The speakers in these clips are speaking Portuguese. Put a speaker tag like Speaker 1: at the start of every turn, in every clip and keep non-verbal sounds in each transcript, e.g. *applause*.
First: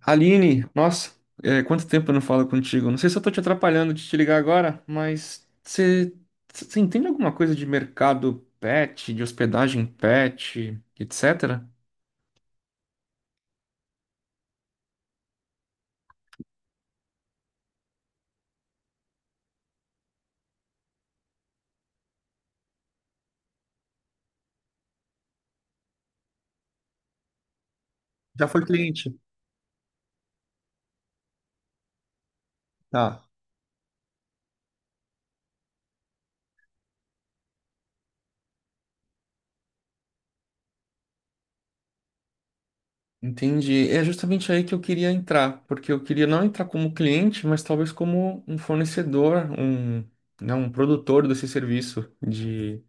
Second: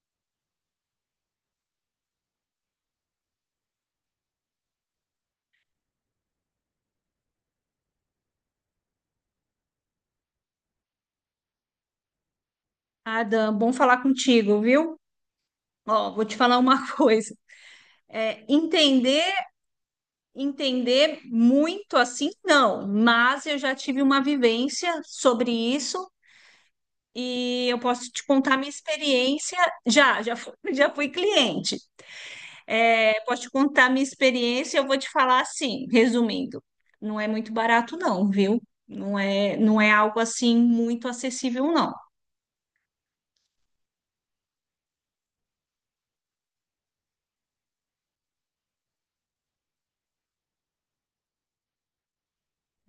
Speaker 1: Aline, nossa, quanto tempo eu não falo contigo? Não sei se eu tô te atrapalhando de te ligar agora, mas você entende alguma coisa de mercado pet, de hospedagem pet, etc?
Speaker 2: Adam, bom falar contigo, viu? Ó, vou te falar uma *laughs* coisa. É, entender, Entender muito assim, não, mas eu já tive uma vivência sobre isso e eu posso te
Speaker 1: Já
Speaker 2: contar
Speaker 1: foi
Speaker 2: minha
Speaker 1: cliente.
Speaker 2: experiência. *laughs* Já fui cliente. É,
Speaker 1: Tá.
Speaker 2: posso te contar minha experiência, eu vou te falar assim, resumindo. Não é muito barato, não, viu? Não é algo assim muito acessível, não.
Speaker 1: Entendi. É justamente aí que eu queria entrar, porque eu queria não entrar como cliente, mas talvez como um fornecedor, né, um produtor desse serviço de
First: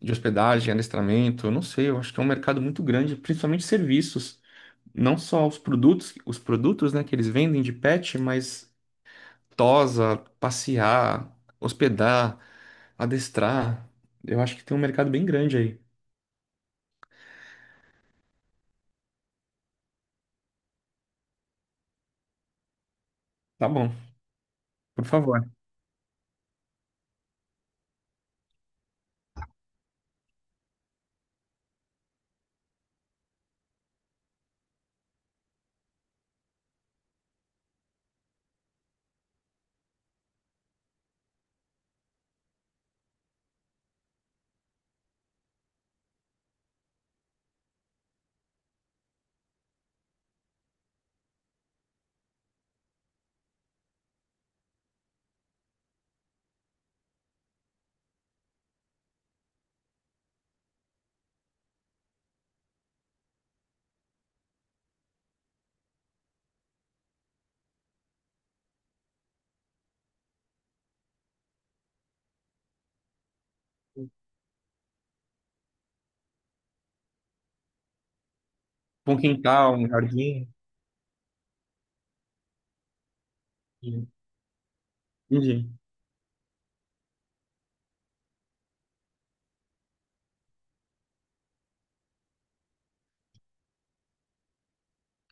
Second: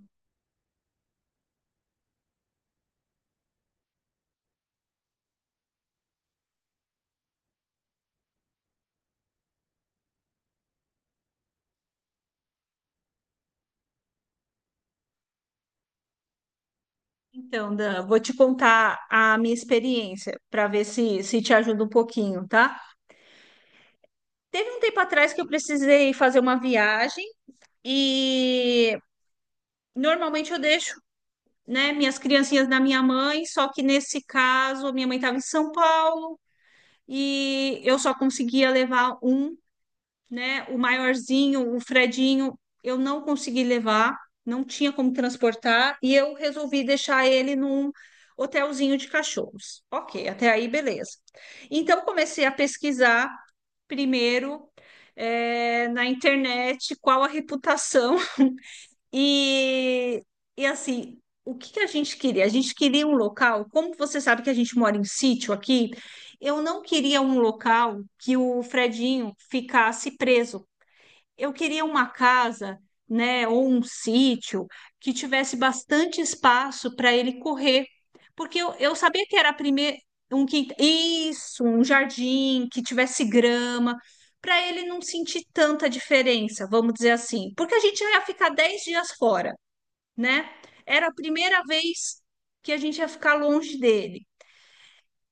Speaker 1: de hospedagem, adestramento, eu não sei, eu acho que é um mercado muito grande, principalmente serviços, não só os produtos, né, que eles vendem de pet, mas tosa, passear, hospedar, adestrar. Eu acho que tem um mercado bem grande aí.
Speaker 2: Então, Dan, vou te contar a minha experiência para ver se te ajuda um pouquinho, tá?
Speaker 1: Tá bom,
Speaker 2: Teve um tempo
Speaker 1: por
Speaker 2: atrás que eu
Speaker 1: favor.
Speaker 2: precisei fazer uma viagem e normalmente eu deixo, né, minhas criancinhas na minha mãe, só que nesse caso minha mãe estava em São Paulo e eu só conseguia levar um, né? O maiorzinho, o Fredinho, eu não consegui levar, não tinha como transportar, e eu resolvi deixar ele num hotelzinho de cachorros. Ok, até aí beleza. Então comecei a pesquisar primeiro na internet qual a reputação *laughs* e, e assim. O que que a gente queria? A gente queria um local, como você sabe que a gente mora em sítio aqui, eu não queria um local que o Fredinho ficasse preso, eu queria uma casa, né, ou um sítio que tivesse bastante espaço para ele correr, porque eu
Speaker 1: Um
Speaker 2: sabia que era
Speaker 1: quintal, um
Speaker 2: primeiro
Speaker 1: jardim.
Speaker 2: isso, um jardim que tivesse grama, para ele não sentir
Speaker 1: Entendi.
Speaker 2: tanta diferença, vamos dizer assim, porque a gente já ia ficar 10 dias fora, né? Era a primeira vez que a gente ia ficar longe dele.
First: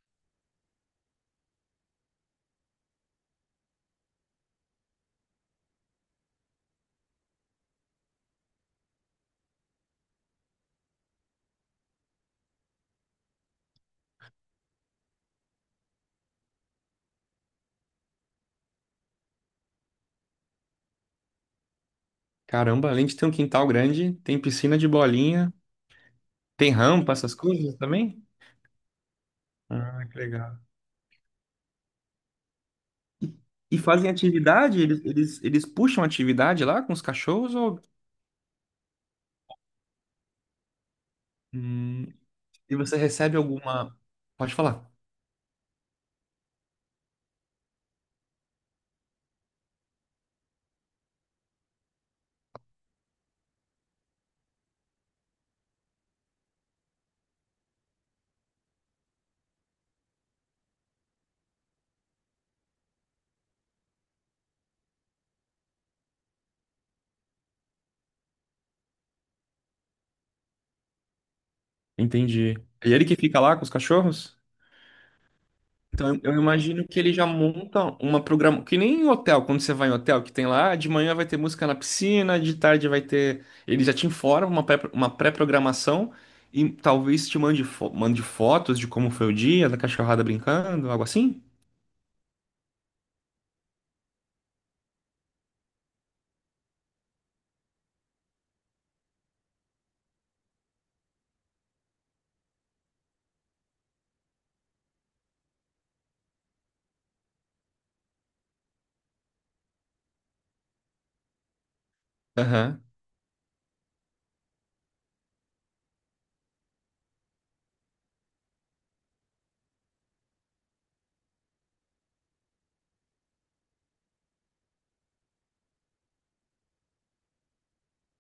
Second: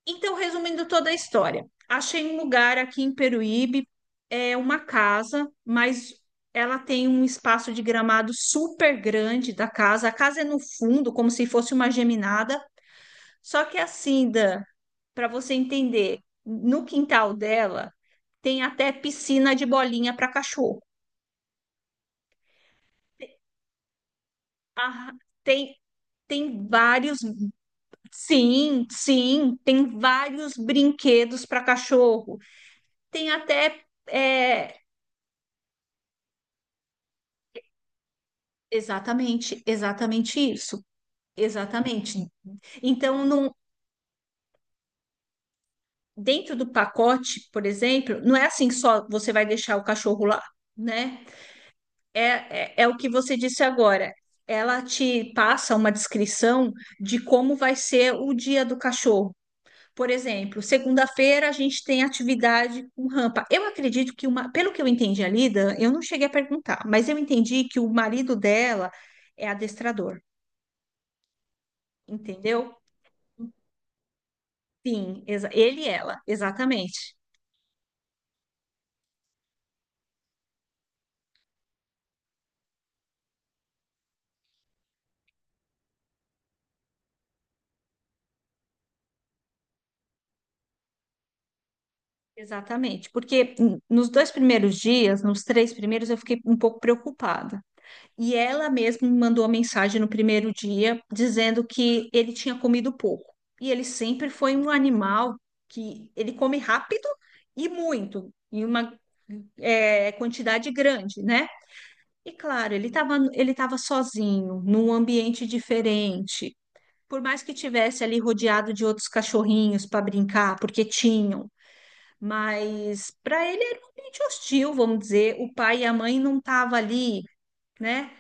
Speaker 2: Então, resumindo toda a história, achei um lugar aqui em Peruíbe, é uma casa, mas ela tem um espaço de gramado super grande da casa. A casa é no fundo, como se fosse uma geminada, só que assim, Dan, para você entender, no quintal dela tem até piscina de bolinha para cachorro.
Speaker 1: Caramba, além de ter um quintal grande, tem piscina de
Speaker 2: Ah,
Speaker 1: bolinha,
Speaker 2: tem tem
Speaker 1: tem rampa,
Speaker 2: vários,
Speaker 1: essas coisas também?
Speaker 2: sim, sim, tem
Speaker 1: Ah, que
Speaker 2: vários
Speaker 1: legal.
Speaker 2: brinquedos para cachorro. Tem
Speaker 1: E e
Speaker 2: até
Speaker 1: fazem
Speaker 2: é,
Speaker 1: atividade? Eles puxam atividade lá com os cachorros ou
Speaker 2: exatamente, exatamente isso.
Speaker 1: hum,
Speaker 2: Exatamente.
Speaker 1: e você
Speaker 2: Então,
Speaker 1: recebe
Speaker 2: não,
Speaker 1: alguma. Pode falar.
Speaker 2: dentro do pacote, por exemplo, não é assim só você vai deixar o cachorro lá, né? É, é o que você disse agora. Ela te passa uma descrição de como vai ser o dia do cachorro. Por exemplo, segunda-feira a gente tem atividade com rampa. Eu acredito que uma, pelo que eu entendi ali, Dan, eu não cheguei a perguntar, mas eu entendi que o marido dela é adestrador,
Speaker 1: Entendi.
Speaker 2: entendeu?
Speaker 1: É ele que fica lá com os cachorros?
Speaker 2: Sim, ele e
Speaker 1: Então
Speaker 2: ela,
Speaker 1: eu imagino que ele
Speaker 2: exatamente.
Speaker 1: já monta uma programa. Que nem em hotel, quando você vai em hotel, que tem lá, de manhã vai ter música na piscina, de tarde vai ter. Ele já te informa uma pré, uma pré-programação e talvez te mande, mande fotos de como foi o dia, da cachorrada brincando, algo assim?
Speaker 2: Exatamente. Porque nos dois primeiros dias, nos três primeiros, eu fiquei um pouco preocupada. E ela mesma me mandou uma mensagem no primeiro dia dizendo que ele tinha comido pouco. E ele sempre foi um animal que ele come rápido e muito, em uma quantidade grande, né? E claro,
Speaker 1: Aham.
Speaker 2: ele estava sozinho, num ambiente diferente. Por mais que tivesse ali rodeado de outros cachorrinhos para brincar, porque tinham, mas para ele era um ambiente hostil, vamos dizer. O pai e a mãe não estavam ali, né?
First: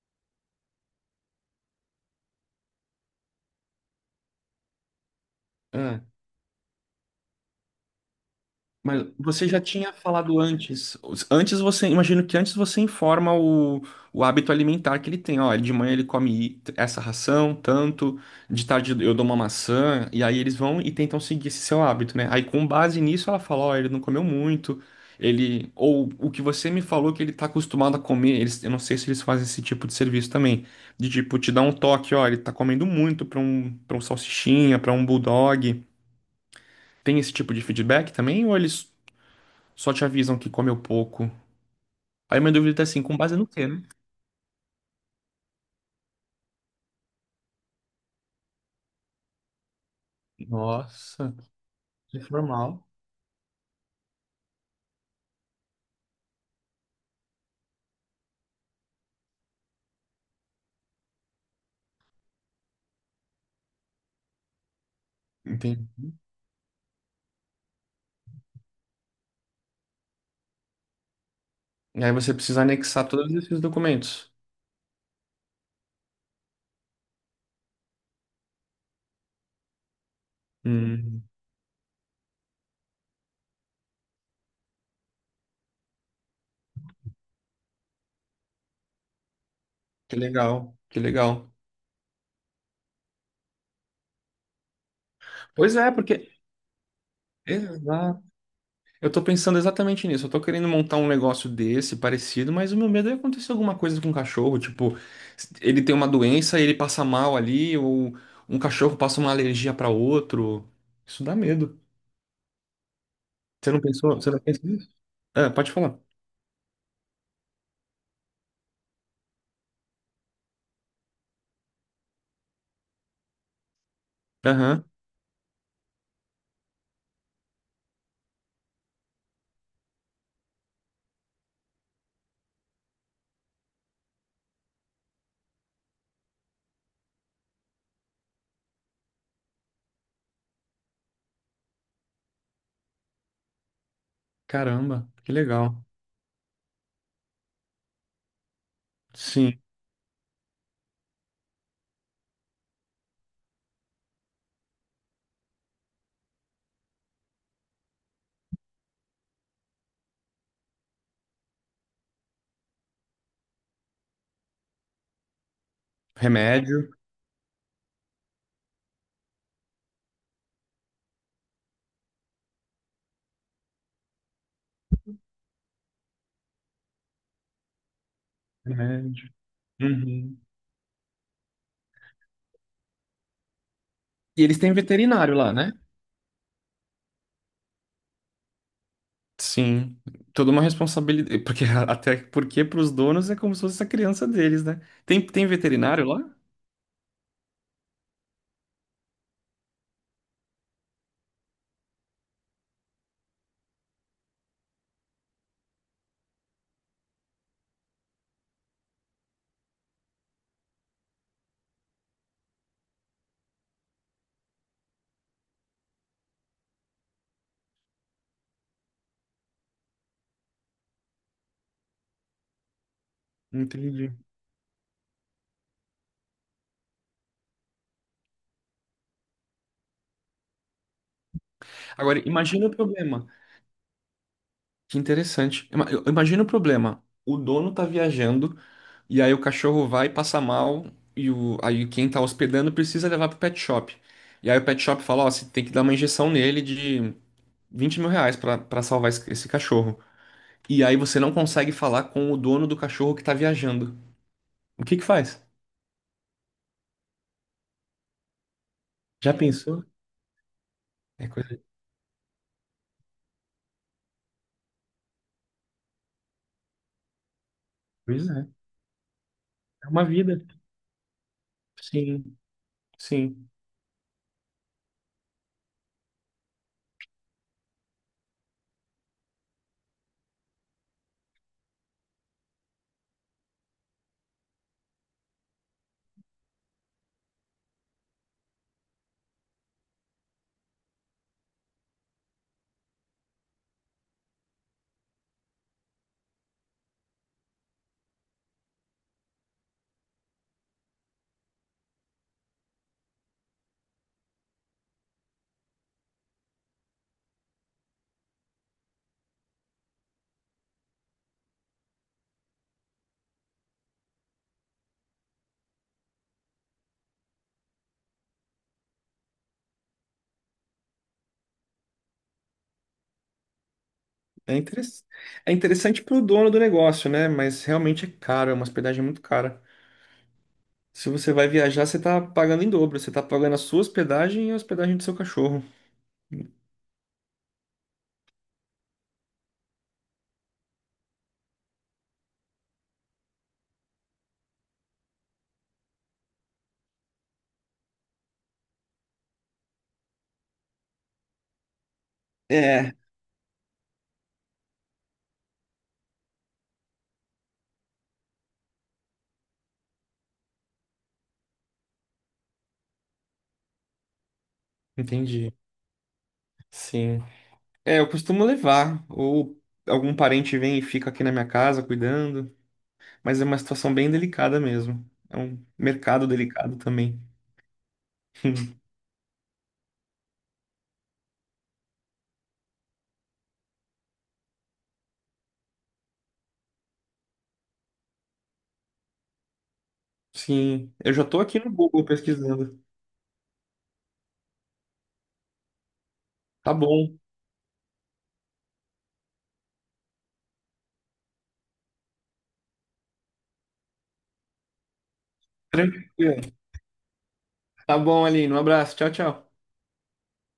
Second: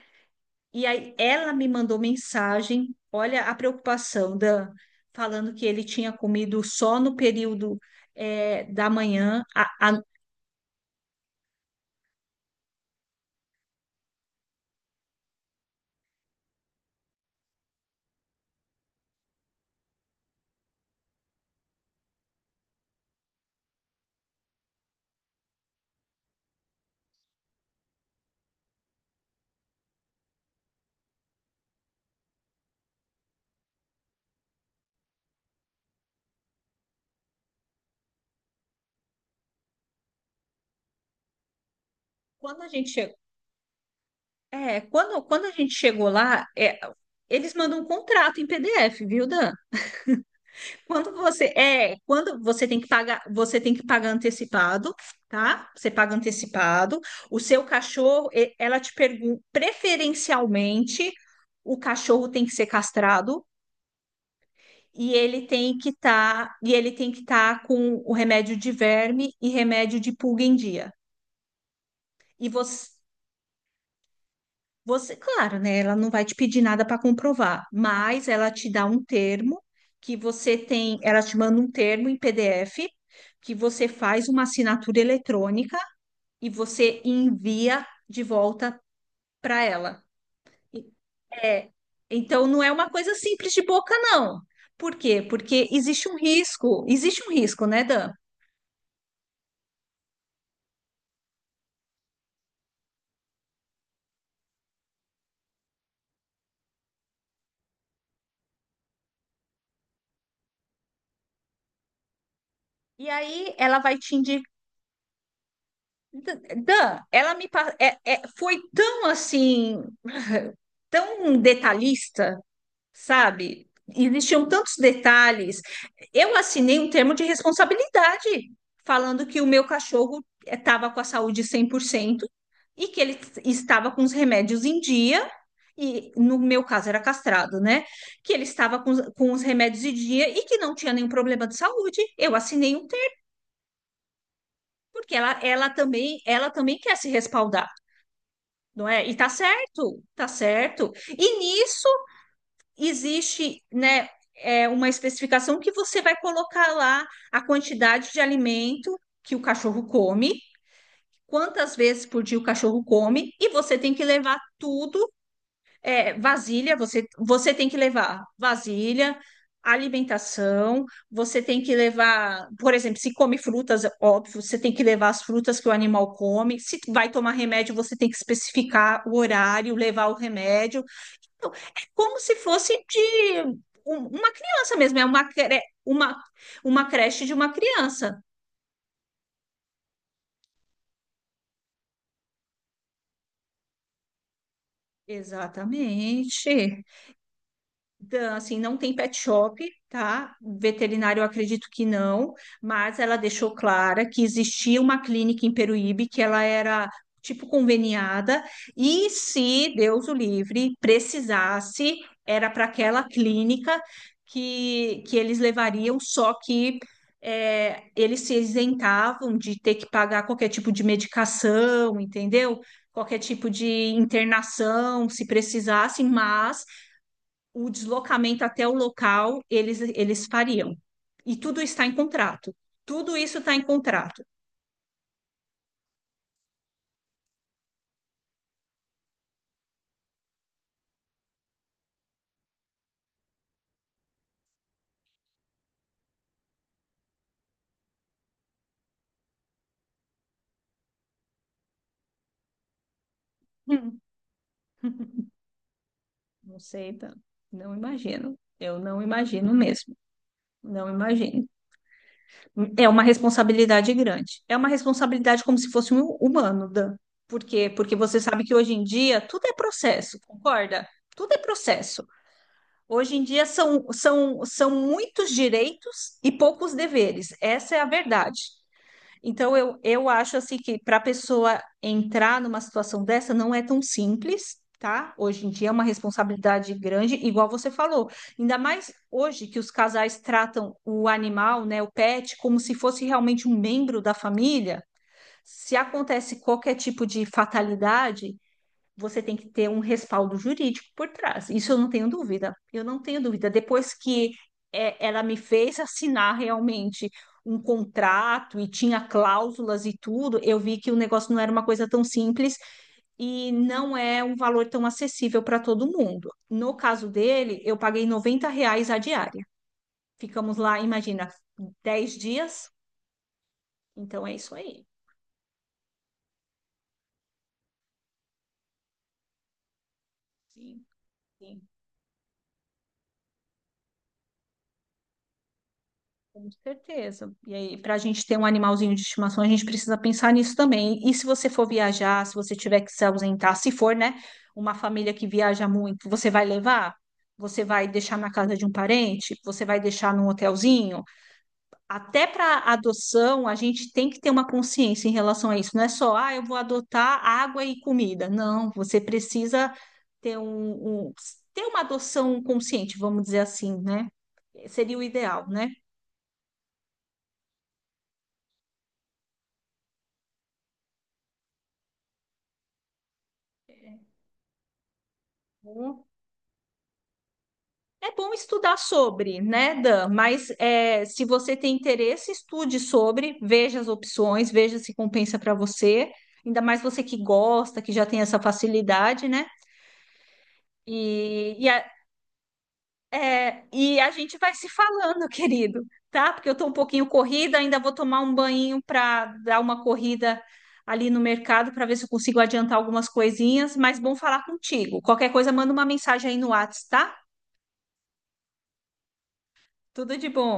Speaker 2: E aí ela me mandou mensagem, olha a preocupação, Dan, falando que ele tinha comido só no período da
Speaker 1: Mas
Speaker 2: manhã.
Speaker 1: você já tinha falado antes. Antes você, imagino que antes você informa o hábito alimentar que ele tem. Ó, de manhã ele come essa ração, tanto, de tarde eu dou uma maçã, e aí eles vão e tentam seguir esse seu hábito, né? Aí com base nisso ela fala, ó, ele não comeu muito, ele. Ou o que você me falou que ele tá acostumado a comer, eles, eu não sei se eles fazem esse tipo de serviço também. De tipo, te dar um toque, ó, ele tá comendo muito pra um salsichinha, pra um bulldog. Tem esse tipo de feedback também? Ou eles só te avisam que comeu pouco. Aí minha
Speaker 2: Quando a
Speaker 1: dúvida é
Speaker 2: gente
Speaker 1: assim,
Speaker 2: chegou,
Speaker 1: com base no quê, né?
Speaker 2: quando a gente chegou lá, eles mandam um contrato em PDF, viu, Dan?
Speaker 1: Nossa, que
Speaker 2: Quando você tem
Speaker 1: formal.
Speaker 2: que pagar, você tem que pagar antecipado, tá? Você paga antecipado. O seu cachorro, ela te pergunta, preferencialmente, o cachorro tem que ser castrado e ele tem que
Speaker 1: Entendi.
Speaker 2: estar, e ele tem que estar com o remédio de verme e remédio de pulga em dia.
Speaker 1: E aí você
Speaker 2: E
Speaker 1: precisa
Speaker 2: você
Speaker 1: anexar todos esses documentos.
Speaker 2: Você, claro, né? Ela não vai te pedir nada para comprovar, mas ela te dá um termo que você tem, ela
Speaker 1: Hum,
Speaker 2: te manda um termo em PDF que você faz uma assinatura eletrônica e você envia de volta para ela.
Speaker 1: que legal,
Speaker 2: E-
Speaker 1: que legal.
Speaker 2: É, então não é uma coisa simples de boca, não. Por quê? Porque
Speaker 1: Pois é,
Speaker 2: existe um
Speaker 1: porque.
Speaker 2: risco, existe um risco, né, Dan?
Speaker 1: Exato. Eu tô pensando exatamente nisso. Eu tô querendo montar um negócio desse, parecido, mas o meu medo é acontecer alguma coisa com o cachorro. Tipo, ele tem uma doença e ele passa mal ali, ou um cachorro passa uma alergia para outro. Isso dá medo.
Speaker 2: E aí
Speaker 1: Você
Speaker 2: ela
Speaker 1: não
Speaker 2: vai te
Speaker 1: pensou? Você não
Speaker 2: indicar.
Speaker 1: pensa nisso? Ah, pode falar.
Speaker 2: Dan, ela me pa- é- é- foi tão assim, tão detalhista, sabe? Existiam tantos
Speaker 1: Aham.
Speaker 2: detalhes. Eu assinei um termo de responsabilidade falando que o meu cachorro estava com a saúde 100% e que ele estava com os remédios em dia, e no meu caso era castrado, né? Que ele estava com, com os remédios em dia e que não tinha nenhum problema de saúde. Eu assinei um termo,
Speaker 1: Caramba,
Speaker 2: porque ela,
Speaker 1: que
Speaker 2: ela
Speaker 1: legal.
Speaker 2: também, ela também quer se respaldar, não é? E tá
Speaker 1: Sim,
Speaker 2: certo, tá certo. E nisso existe, né, é, uma especificação que você vai colocar lá a quantidade de alimento que o cachorro come, quantas vezes por dia o cachorro come, e você tem que levar tudo, é, vasilha,
Speaker 1: remédio,
Speaker 2: você tem que levar vasilha, alimentação, você tem que levar, por exemplo, se come frutas, óbvio, você tem que levar as frutas que o animal come, se vai tomar remédio, você tem que especificar o
Speaker 1: remédio.
Speaker 2: horário, levar o
Speaker 1: Uhum.
Speaker 2: remédio, então, é como se fosse de uma
Speaker 1: E eles têm
Speaker 2: criança mesmo, é uma,
Speaker 1: veterinário lá, né?
Speaker 2: uma creche de uma criança.
Speaker 1: Sim, toda uma responsabilidade, porque *laughs* até porque para os donos é como se fosse a criança deles, né? Tem, tem veterinário lá?
Speaker 2: Exatamente. Então, assim, não tem pet shop, tá? Veterinário, eu acredito que não, mas ela deixou clara que existia uma clínica em Peruíbe que ela era tipo conveniada e se Deus o livre precisasse, era para aquela clínica que eles levariam, só que é, eles se isentavam de ter que pagar qualquer tipo de medicação, entendeu? Qualquer tipo de
Speaker 1: Entendi.
Speaker 2: internação, se precisasse, mas o deslocamento até o local eles fariam. E tudo está em
Speaker 1: Agora,
Speaker 2: contrato.
Speaker 1: imagina o
Speaker 2: Tudo
Speaker 1: problema.
Speaker 2: isso está em contrato.
Speaker 1: Que interessante. Imagina o problema. O dono tá viajando e aí o cachorro vai passa mal aí quem tá hospedando precisa levar pro pet shop. E aí o pet shop fala, ó, você tem que dar uma injeção nele. R$ 20.000 pra salvar esse, esse cachorro. E aí você não consegue falar com o dono do cachorro que tá viajando.
Speaker 2: Hum.
Speaker 1: O que que
Speaker 2: *laughs*
Speaker 1: faz?
Speaker 2: Não sei, tá? Não imagino. Eu não
Speaker 1: Já
Speaker 2: imagino
Speaker 1: pensou?
Speaker 2: mesmo. Não
Speaker 1: É
Speaker 2: imagino.
Speaker 1: coisa.
Speaker 2: É uma responsabilidade grande. É uma responsabilidade como se fosse um humano, Dan. Por quê? Porque você
Speaker 1: Pois
Speaker 2: sabe
Speaker 1: é.
Speaker 2: que hoje em dia tudo é
Speaker 1: É uma
Speaker 2: processo,
Speaker 1: vida.
Speaker 2: concorda? Tudo é processo.
Speaker 1: Sim,
Speaker 2: Hoje em dia
Speaker 1: sim.
Speaker 2: são muitos direitos e poucos deveres. Essa é a verdade. Então, eu acho assim que para a pessoa entrar numa situação dessa não é tão simples, tá? Hoje em dia é uma responsabilidade grande, igual você falou. Ainda mais hoje que os casais tratam o animal, né, o pet, como se fosse realmente um membro da família. Se acontece qualquer tipo de fatalidade, você tem que ter um respaldo jurídico por trás. Isso eu não tenho dúvida. Eu não tenho dúvida. Depois que é, ela me fez assinar realmente um contrato e tinha cláusulas e tudo, eu vi que o negócio não era uma coisa tão simples e não é um valor tão acessível para todo mundo. No caso dele, eu paguei R$ reais a diária. Ficamos lá, imagina, 10 dias. Então é isso
Speaker 1: É
Speaker 2: aí.
Speaker 1: interessante. É interessante pro dono do negócio, né? Mas realmente é caro, é uma hospedagem muito cara.
Speaker 2: Sim.
Speaker 1: Se você vai
Speaker 2: Sim.
Speaker 1: viajar, você tá pagando em dobro. Você tá pagando a sua hospedagem e a hospedagem do seu cachorro.
Speaker 2: Com certeza. E aí, para a gente ter um animalzinho de estimação, a gente precisa pensar nisso também. E se você for viajar, se você tiver que se ausentar, se for, né, uma família que viaja muito, você vai levar? Você vai deixar na casa de um parente? Você vai deixar num hotelzinho? Até para
Speaker 1: É,
Speaker 2: adoção, a gente tem que ter uma consciência em relação a isso. Não é só, ah, eu vou adotar água e comida. Não, você precisa ter ter uma adoção consciente, vamos dizer assim, né? Seria o ideal,
Speaker 1: Entendi.
Speaker 2: né?
Speaker 1: Sim. É, eu costumo levar, ou algum parente vem e fica aqui na minha casa cuidando, mas é uma situação bem delicada mesmo. É um mercado delicado também.
Speaker 2: É bom estudar
Speaker 1: *laughs*
Speaker 2: sobre, né, Dan? Mas é, se você tem interesse, estude sobre, veja as opções, veja se compensa para você. Ainda mais você que gosta, que já tem essa facilidade, né?
Speaker 1: Sim, eu já tô
Speaker 2: E,
Speaker 1: aqui
Speaker 2: e,
Speaker 1: no
Speaker 2: a,
Speaker 1: Google pesquisando.
Speaker 2: e a gente vai se falando, *laughs* querido, tá? Porque eu tô um
Speaker 1: Tá
Speaker 2: pouquinho
Speaker 1: bom.
Speaker 2: corrida, ainda vou tomar um banho para dar uma corrida ali no mercado para ver se eu consigo adiantar algumas coisinhas. Mas bom falar contigo. Qualquer coisa, manda uma mensagem aí
Speaker 1: Tranquilo.
Speaker 2: no WhatsApp, tá?
Speaker 1: Tá bom, Aline. Um abraço. Tchau, tchau.
Speaker 2: Tudo de bom.